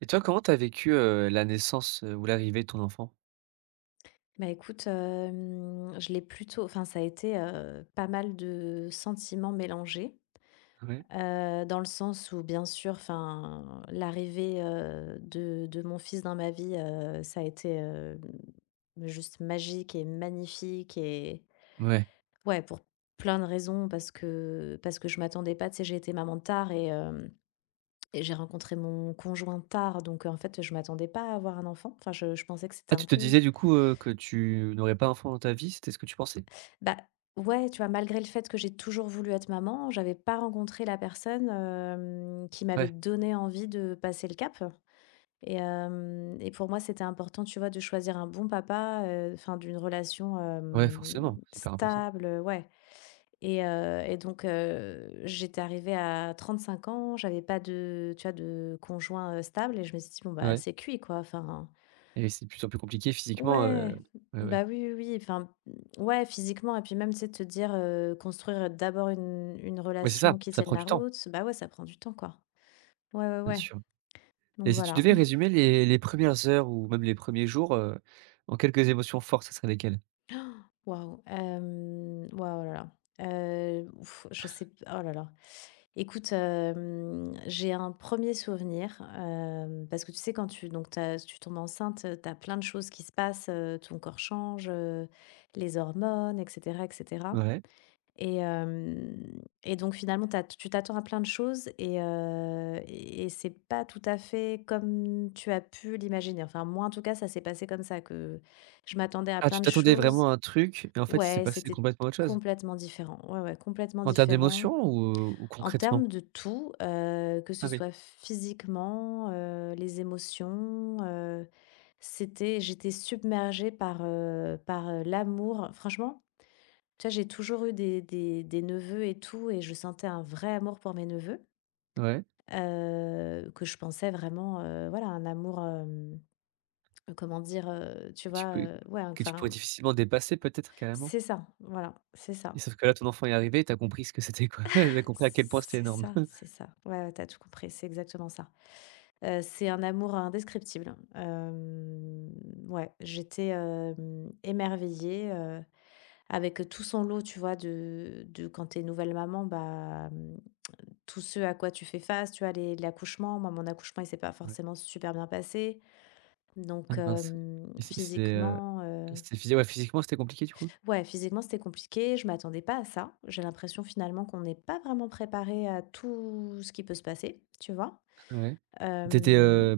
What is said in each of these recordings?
Et toi, comment t'as vécu, la naissance, ou l'arrivée de ton enfant? Bah écoute, je l'ai plutôt enfin ça a été, pas mal de sentiments mélangés, Ouais, dans le sens où bien sûr, enfin, l'arrivée, de mon fils dans ma vie, ça a été, juste magique et magnifique et ouais. ouais, pour plein de raisons parce que je m'attendais pas, tu sais, j'ai été maman tard et hem et j'ai rencontré mon conjoint tard donc en fait, je m'attendais pas à avoir un enfant. Enfin je pensais que c'était Ah, un tu te peu. disais du coup, que tu n'aurais pas d'enfant dans ta vie, c'était ce que tu pensais? Bah, ouais, tu vois, malgré le fait que j'ai toujours voulu être maman, j'avais pas rencontré la personne, qui m'avait Ouais, donné envie de passer le cap et hem et pour moi, c'était important, tu vois, de choisir un bon papa, enfin d'une relation, ouais, forcément, c'est hyper important. stable, ouais et donc j'étais arrivée à 35 ans, j'avais pas de, tu vois, de conjoint, stable et je me suis dit: «Bon, bah, Ouais, c'est cuit, quoi», enfin. et c'est de plus en plus compliqué physiquement, Ouais, ouais, ouais. bah oui, oui, oui, enfin, ouais, physiquement, et puis même, tu sais, te dire, construire d'abord une Mais c'est ça, relation qui ça tienne prend la du temps, route, bah ouais, ça prend du temps, quoi. Ouais, ouais, bien ouais, sûr. Et donc si tu voilà. devais résumer les premières heures ou même les premiers jours, en quelques émotions fortes, ça serait lesquelles? Waouh, waouh, oh là là, heu, je sais p oh là là. Écoute, j'ai un premier souvenir, parce que tu sais, quand tu donc tu tombes enceinte, tu as plein de choses qui se passent, ton corps change, les hormones, et cetera, et cetera. Ouais. Et hem et donc finalement, tu t'attends à plein de choses et et c'est pas tout à fait comme tu as pu l'imaginer. Enfin, moi, en tout cas, ça s'est passé comme ça, que je m'attendais à Ah, tu plein de t'attendais choses. vraiment à un truc et en fait, il s'est Ouais, passé c'était complètement autre chose? complètement différent. Ouais, ouais, complètement En termes différent. d'émotions ou En concrètement? termes de tout, que Ah ce oui, soit physiquement, les émotions, c'était j'étais submergée par, l'amour. Franchement tu vois, j'ai toujours eu des neveux et tout, et je sentais un vrai amour pour mes neveux, ouais. Que je pensais vraiment, voilà, un amour, comment dire, tu Tu vois, peux ouais, Que tu pourrais enfin, difficilement dépasser peut-être carrément? c'est ça, voilà, c'est Et ça. sauf que là, ton enfant est arrivé et tu as compris ce que c'était, quoi. Tu as compris à quel point c'était C'est énorme. ça, c'est ça. Ouais, ouais, t'as tout compris, c'est exactement ça. C'est un amour indescriptible. Ouais, j'étais émerveillée. Avec tout son lot, tu vois, de quand t'es nouvelle maman, bah, mmh, tout ce à quoi tu fais face, tu vois? Les L'accouchement, moi, mon accouchement, il s'est pas Ouais. forcément super bien passé. Ah Donc mince. Et physiquement, c'était physi ouais, physiquement, c'était compliqué du coup? ouais, physiquement, c'était compliqué. Je m'attendais pas à ça. J'ai l'impression, finalement, qu'on n'est pas vraiment préparé à tout ce qui peut se passer, tu vois? Ouais. t'étais Hem étais,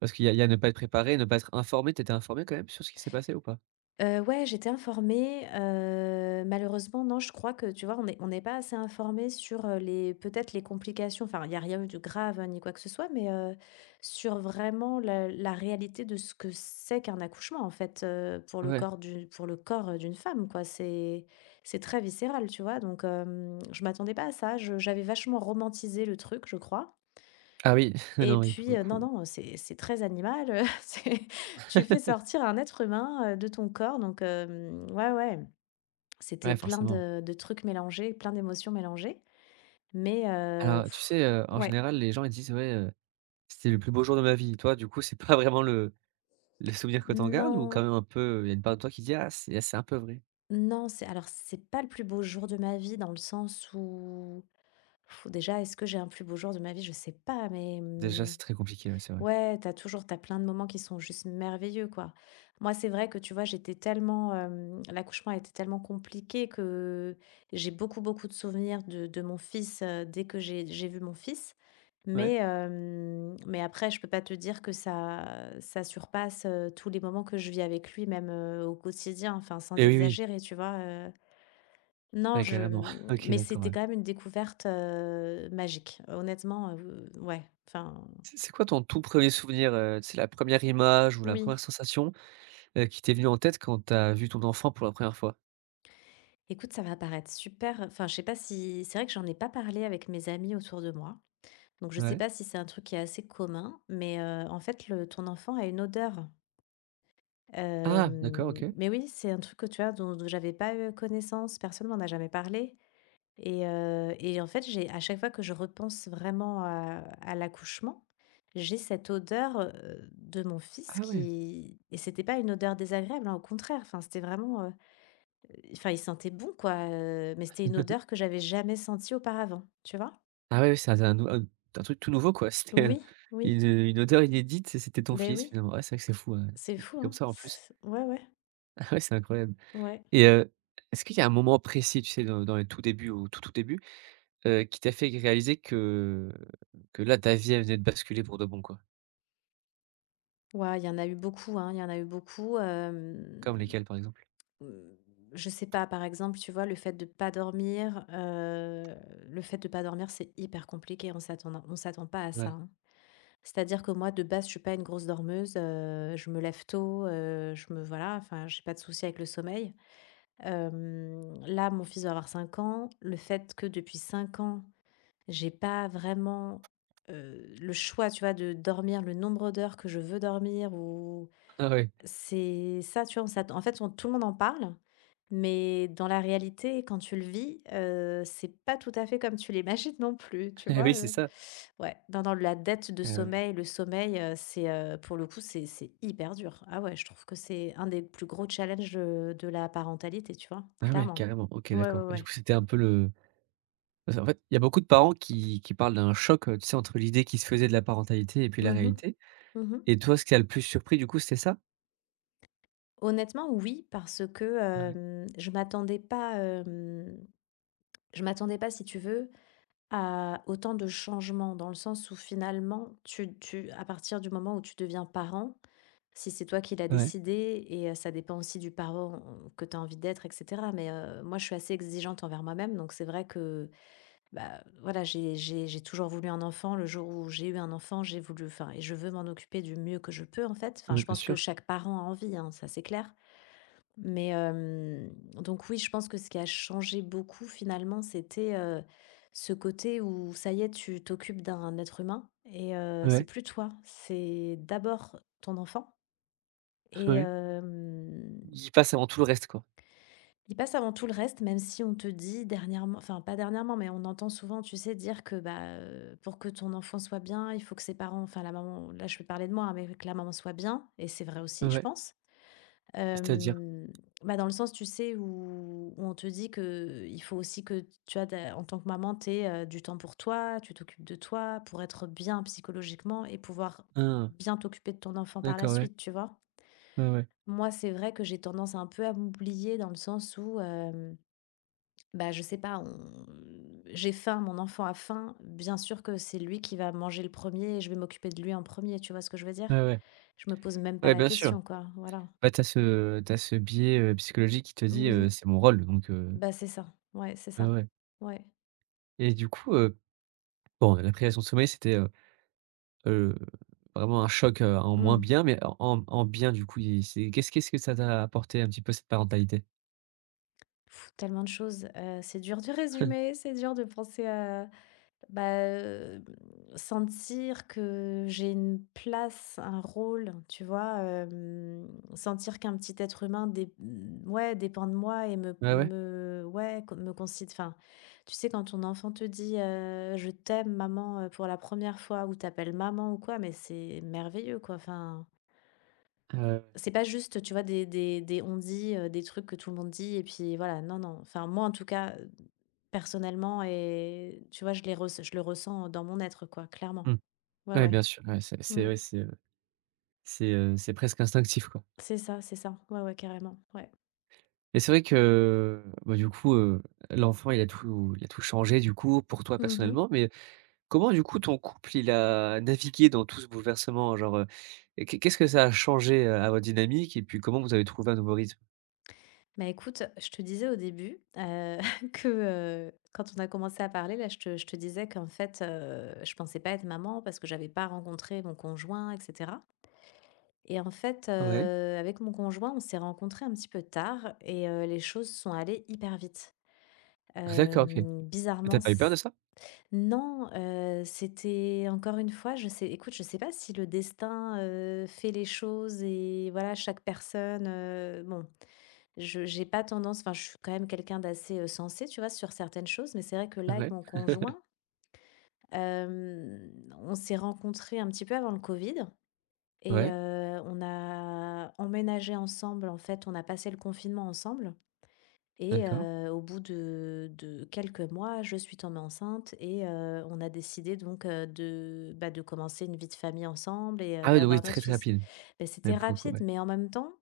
Parce qu'il y a ne pas être préparé, ne pas être informé. T'étais informé quand même sur ce qui s'est passé ou pas? Ouais, j'étais informée, malheureusement, non, je crois que, tu vois, on n'est pas assez informé sur, les peut-être les complications, enfin, il y a rien eu de grave, hein, ni quoi que ce soit, mais, sur vraiment la réalité de ce que c'est qu'un accouchement, en fait, pour le Ouais. corps du pour le corps, d'une femme, quoi. C'est très viscéral, tu vois? Donc, je m'attendais pas à ça. Je j'avais vachement romantisé le truc, je crois Ah oui, non, et oui, pour le puis, coup, non, non, c'est très animal, c'est tu fais sortir un être humain, de ton corps donc ouais, ouais, c'était ouais, plein forcément. de trucs mélangés, plein d'émotions mélangées mais Alors tu sais, en ouais. général, les gens ils disent: «Ouais, c'était le plus beau jour de ma vie». Toi, du coup, c'est pas vraiment le souvenir que tu en gardes, ou quand Non, même un peu, il y a une part de toi qui dit: «Ah, c'est un peu vrai»? non, c'est alors c'est pas le plus beau jour de ma vie dans le sens où pff, déjà est-ce que j'ai un plus beau jour de ma vie? Je sais pas mais Déjà, mmh. c'est très compliqué, ouais, c'est vrai. Ouais, t'as plein de moments qui sont juste merveilleux, quoi. Moi, c'est vrai que tu vois, j'étais tellement, l'accouchement a été tellement compliqué que j'ai beaucoup, beaucoup de souvenirs de mon fils, dès que j'ai vu mon fils. Ouais? Mais, après, je peux pas te dire que ça surpasse, tous les moments que je vis avec lui, même, au quotidien, enfin, sans Et oui, oui, exagérer, tu vois? Non, ouais, carrément. OK, mais d'accord, ouais. c'était quand même une découverte, magique. Honnêtement, ouais, enfin, C'est quoi ton tout premier souvenir, c'est la première image ou la oui. première sensation, qui t'est venue en tête quand t'as vu ton enfant pour la première fois? Écoute, ça va paraître super enfin, je sais pas si c'est vrai que j'en ai pas parlé avec mes amis autour de moi, donc je sais Ouais. pas si c'est un truc qui est assez commun, mais en fait, le ton enfant a une odeur. Ah! D'accord, OK. Mais oui, c'est un truc que tu vois, dont j'avais pas, connaissance, personne m'en a jamais parlé et en fait, j'ai à chaque fois que je repense vraiment à l'accouchement, j'ai cette odeur, de mon fils Ah ouais. qui et c'était pas une odeur désagréable, hein, au contraire, enfin, c'était vraiment. Enfin, il sentait bon quoi, mais c'était une odeur que j'avais jamais sentie auparavant, tu vois? Ah ouais, oui, c'est un truc tout nouveau, quoi. C'était, Oui, oui, une odeur inédite et c'était ton ben fils, oui, finalement. Ouais, c'est vrai que c'est fou, ouais, c'est dit fou, comme hein? ça, en plus. C Ouais, ouais, Ah ouais, c'est incroyable. ouais. Et est-ce qu'il y a un moment précis, tu sais, dans les tout débuts, au tout début, qui t'a fait réaliser que là, ta vie, elle venait de basculer pour de bon, quoi? Ouah, il y en a eu beaucoup, hein, il y en a eu beaucoup, Comme lesquels par exemple? heu, je sais pas, par exemple, tu vois, le fait de pas dormir, le fait de pas dormir, c'est hyper compliqué, on s'attend pas à ça, Ouais. hein. C'est-à-dire que moi, de base, je suis pas une grosse dormeuse, je me lève tôt, je me voilà, enfin, j'ai pas de souci avec le sommeil. Là, mon fils va avoir 5 ans. Le fait que depuis 5 ans, j'ai pas vraiment, le choix, tu vois, de dormir le nombre d'heures que je veux dormir ou Ah ouais. c'est ça, tu vois, on s'att en fait, on tout le monde en parle mais dans la réalité, quand tu le vis, c'est pas tout à fait comme tu l'imagines non plus, tu Eh voisoui, c'est ça. Ouais, dans la dette de Eh ouais. sommeil, le sommeil, c'est, pour le coup, c'est hyper dur. Ah ouais, je trouve que c'est un des plus gros challenges, de la parentalité, tu vois? Ah ouais, Clairement. carrément. OK, Ouais, ouais, d'accord. Du ouais. coup, c'était un peu le Parce qu'en fait, il y a beaucoup de parents qui parlent d'un choc, tu sais, entre l'idée qu'ils se faisaient de la parentalité et puis la Mmh mh. réalité. Mmh. Et toi, ce qui t'a le plus surpris, du coup, c'était ça? Honnêtement, oui, parce que, Ouais. Je m'attendais pas, si tu veux à autant de changements, dans le sens où finalement, tu tu à partir du moment où tu deviens parent, si c'est toi qui l'as Ouais. décidé et ça dépend aussi du parent que tu as envie d'être et cetera, mais moi je suis assez exigeante envers moi-même, donc c'est vrai que, bah, voilà, j'ai toujours voulu un enfant. Le jour où j'ai eu un enfant, j'ai voulu enfin et je veux m'en occuper du mieux que je peux, en fait. Ah Enfin, oui, je bien pense que sûr. chaque parent a envie, hein, ça c'est clair, mais donc oui, je pense que ce qui a changé beaucoup finalement, c'était, ce côté où ça y est, tu t'occupes d'un être humain et c'est Ouais. plus toi, c'est d'abord ton enfant et Ouais. Il passe avant tout le reste, quoi. il passe avant tout le reste, même si on te dit dernièrement enfin pas dernièrement, mais on entend souvent, tu sais, dire que, bah, pour que ton enfant soit bien, il faut que ses parents enfin la maman là je vais parler de moi, hein, mais que la maman soit bien et c'est vrai aussi, je Ouais. pense. C'est-à-dire? Hem, Bah, dans le sens, tu sais, où on te dit que il faut aussi que tu as en tant que maman, tu aies, du temps pour toi, tu t'occupes de toi pour être bien psychologiquement et pouvoir Ah! bien t'occuper de ton enfant par la D'accord, ouais. suite, tu vois? Ouais, ouais. Moi, c'est vrai que j'ai tendance un peu à m'oublier dans le sens où, bah, je sais pas, on j'ai faim, mon enfant a faim, bien sûr que c'est lui qui va manger le premier et je vais m'occuper de lui en premier tu vois ce que je veux dire? Ouais, ouais. Je me pose même pas Ouais, la bien sûr. question, quoi, voilà. Bah, tu as ce biais, psychologique qui te dit, Oui. «C'est mon rôle», donc Bah, c'est ça. Ouais, c'est ouais, ça. ouais. Ouais. Et du coup, bon, la privation de sommeil, c'était, heu, vraiment un choc, en moins Mmh. bien, mais en bien, du coup, il c'est qu'est-ce que ça t'a apporté un petit peu cette parentalité? Tellement de choses, c'est dur de résumer, c'est dur de penser à bah, sentir que j'ai une place, un rôle, tu vois? Sentir qu'un petit être humain ouais, dépend de moi et me Ouais, ouais? me ouais, co me considère enfin, tu sais quand ton enfant te dit, «Je t'aime maman», pour la première fois ou t'appelle maman ou quoi, mais c'est merveilleux quoi, enfin. Ah ouais, ouais. C'est pas juste, tu vois, des on dit, des trucs que tout le monde dit et puis voilà, non, non. Enfin, moi, en tout cas, personnellement et tu vois, je le ressens dans mon être, quoi, clairement. Mmh. Ouais, Ouais, ouais. bien sûr, Mmh. ouais, c'est presque instinctif, quoi. C'est ça, c'est ça. Ouais, ouais, carrément. Ouais. Et c'est vrai que, bah, du coup, l'enfant, il a tout changé, du coup, pour toi Mmh. personnellement, mais comment du coup ton couple il a navigué dans tout ce bouleversement? Genre, qu'est-ce que ça a changé, à votre dynamique et puis comment vous avez trouvé un nouveau rythme? Bah, écoute, je te disais au début, que, quand on a commencé à parler, là, je te disais qu'en fait, je pensais pas être maman parce que j'avais pas rencontré mon conjoint et cetera. Et en fait, Ouais. Avec mon conjoint, on s'est rencontrés un petit peu tard et les choses sont allées hyper vite. Ah d'accord, OK. Et Bizarrement tu pas eu peur de c ça? non, c'était encore une fois, je sais écoute, je sais pas si le destin, fait les choses et voilà, chaque personne, bon, je j'ai pas tendance enfin, je suis quand même quelqu'un d'assez, sensé, tu vois, sur certaines choses, mais c'est vrai que là, avec Ouais, mon conjoint, hem, on s'est rencontrés un petit peu avant le covid. Et ouais, on a emménagé ensemble, en fait, on a passé le confinement ensemble et d'accord. Au bout de quelques mois, je suis tombée enceinte et on a décidé donc, de, bah, de commencer une vie de famille ensemble et Ah ouais, donc oui, d'avoir notre très, très fils. rapide. Beh, Mais c'était pour le coup, rapide, ouais. mais en même temps,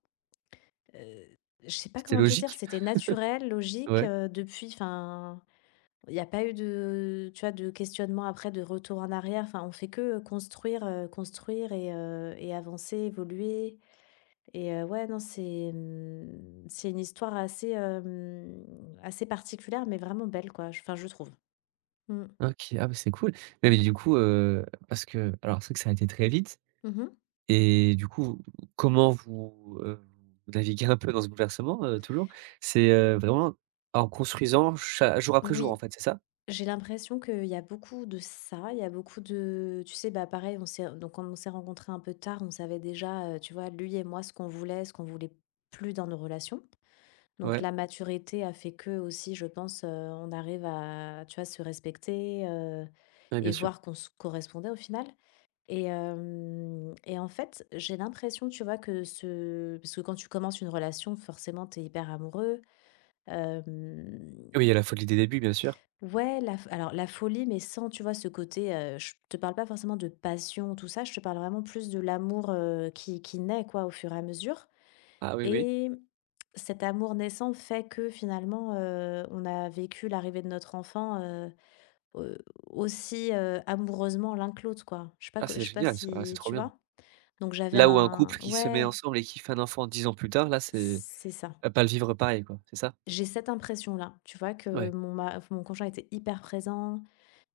heu, je sais pas C'était comment te dire, logique? c'était naturel, logique, Ouais. Depuis enfin, il n'y a pas eu de, tu vois, de questionnement après, de retour en arrière. Enfin, on fait que construire, construire et avancer, évoluer. Et ouais, non, c'est, mmh, c'est une histoire assez, assez particulière, mais vraiment belle, quoi, je enfin, je trouve. Mmh. OK, ah, bah, c'est cool. Mais du coup, parce que alors c'est vrai que ça a été très vite. Mmh. Et du coup, comment vous, vous naviguez un peu dans ce bouleversement, toujours? C'est, vraiment en construisant cha jour après jour en Oui, fait, c'est ça? j'ai l'impression qu'il y a beaucoup de ça, il y a beaucoup de tu sais, bah, pareil, on s'est donc comme on s'est rencontrés un peu tard, on savait déjà, tu vois, lui et moi, ce qu'on voulait plus dans nos relations. Donc Ouais, la maturité a fait que aussi, je pense, on arrive à, tu vois, se respecter, ouais, bien et sûr. voir qu'on se correspondait au final. Et hem et en fait, j'ai l'impression, tu vois, que ce parce que quand tu commences une relation, forcément, t'es hyper amoureux. Hem, Oui, il y a la folie des débuts, bien sûr. ouais, la f alors la folie, mais sans, tu vois, ce côté, je te parle pas forcément de passion, tout ça, je te parle vraiment plus de l'amour, qui naît, quoi, au fur et à mesure Ah oui, oui. et cet amour naissant fait que finalement, on a vécu l'arrivée de notre enfant, au aussi, amoureusement l'un que l'autre, quoi. Ah, c'est Je sais pas génial ça, ah, c'est si trop tu bien. vois? Donc j'avais Là où un couple un qui se met ouais, ensemble et qui fait un enfant 10 ans plus tard, là, c'est c'est ça. va pas le vivre pareil, quoi, c'est ça? J'ai cette impression-là, tu vois, Ouais, que mon conjoint était hyper présent,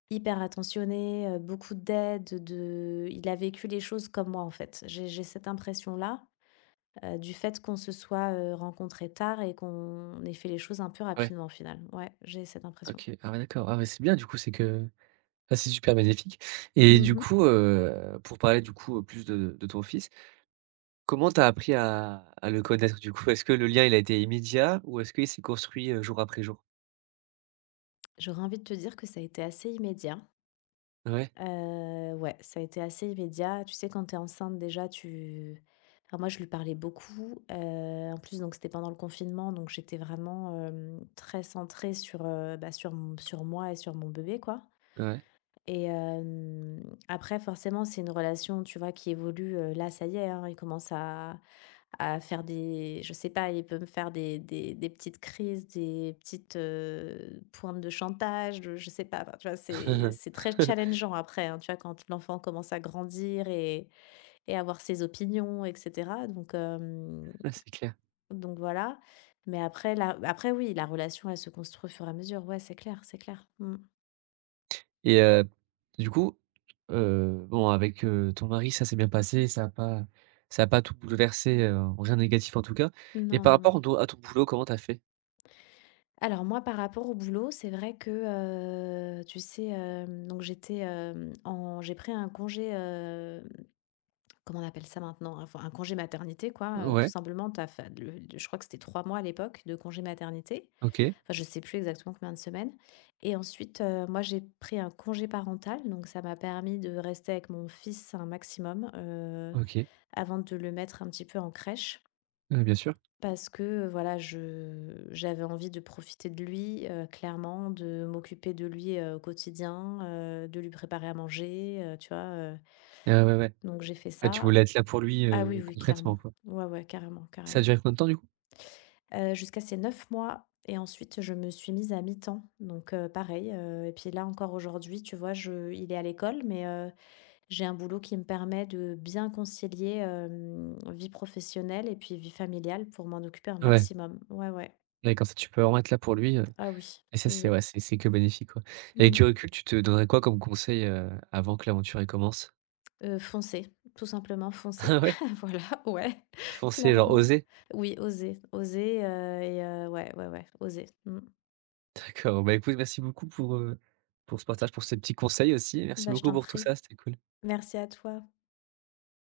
hyper attentionné, beaucoup d'aide, de il a vécu les choses comme moi en fait. J'ai cette impression-là du fait qu'on se soit rencontrés tard et qu'on ait fait les choses un peu ouais, rapidement au final. Ouais, j'ai cette impression. OK. Ah ouais, d'accord. Ah ouais, c'est bien du coup, c'est que ah, c'est super bénéfique. Et du Mhm. coup, pour parler du coup, plus de ton fils, comment t'as appris à le connaître du coup? Est-ce que le lien, il a été immédiat ou est-ce qu'il s'est construit, jour après jour? J'aurais envie de te dire que ça a été assez immédiat. Ouais, Ouais, ça a été assez immédiat. Tu sais, quand t'es enceinte déjà, tu enfin moi je lui parlais beaucoup, en plus donc c'était pendant le confinement, donc j'étais vraiment, très centrée sur, bah, sur m sur moi et sur mon bébé, quoi. ouais. Et après forcément, c'est une relation, tu vois, qui évolue, là ça y est, hein, il commence à faire des je sais pas, il peut me faire des petites crises, des petites, pointes de chantage, je sais pas, enfin, tu vois? C'est très challengeant après, hein, tu vois? Quand l'enfant commence à grandir et avoir ses opinions et cetera donc Ah, c'est clair. donc voilà. Mais après oui, la relation, elle se construit au fur et à mesure. Ouais, c'est clair, c'est clair. Mmh. Et du coup, bon avec, ton mari ça s'est bien passé, ça a pas tout bouleversé, rien de négatif en tout cas. Et Non, par non, non. rapport do à ton boulot, comment t'as fait? Alors moi, par rapport au boulot, c'est vrai que, tu sais, donc j'étais, en j'ai pris un congé, comment on appelle ça maintenant? Enfin, un congé maternité quoi, tout Ouais, simplement. T'as, fa le je crois que c'était 3 mois à l'époque de congé maternité. OK, Enfin, je sais plus exactement combien de semaines et ensuite, moi, j'ai pris un congé parental, donc ça m'a permis de rester avec mon fils un maximum, OK, avant de le mettre un petit peu en crèche. ouais, bien sûr. Parce que, voilà, je j'avais envie de profiter de lui, clairement, de m'occuper de lui, au quotidien, de lui préparer à manger, tu vois, heu? Ah ouais, ouais. Donc j'ai fait Ah tu ça. voulais être là pour lui, Ah oui, oui, concrètement clairement. quoi. Ouais, ouais, carrément, Ça a carrément. duré combien de temps du coup? Jusqu'à ses 9 mois et ensuite je me suis mise à mi-temps donc pareil, et puis là encore aujourd'hui, tu vois, je il est à l'école mais j'ai un boulot qui me permet de bien concilier, vie professionnelle et puis vie familiale pour m'en occuper un Ouais, maximum. Ouais, ouais. ouais, comme ça tu peux vraiment être là pour lui, Ah oui, et ça oui, c'est oui. ouais, c'est que bénéfique quoi. Et avec du Mmh. recul, tu te donnerais quoi comme conseil, avant que l'aventure elle commence? Foncer, tout simplement Ah foncer. ouais? Voilà, ouais, Foncer, genre clairement. oser? Oui, oser, oser, ouais, ouais, ouais, oser. Mmh. D'accord, bah, écoute merci beaucoup pour ce partage, pour ces petits conseils aussi. Merci Bah, je beaucoup t'en pour tout prie. ça, c'était cool. Merci à toi.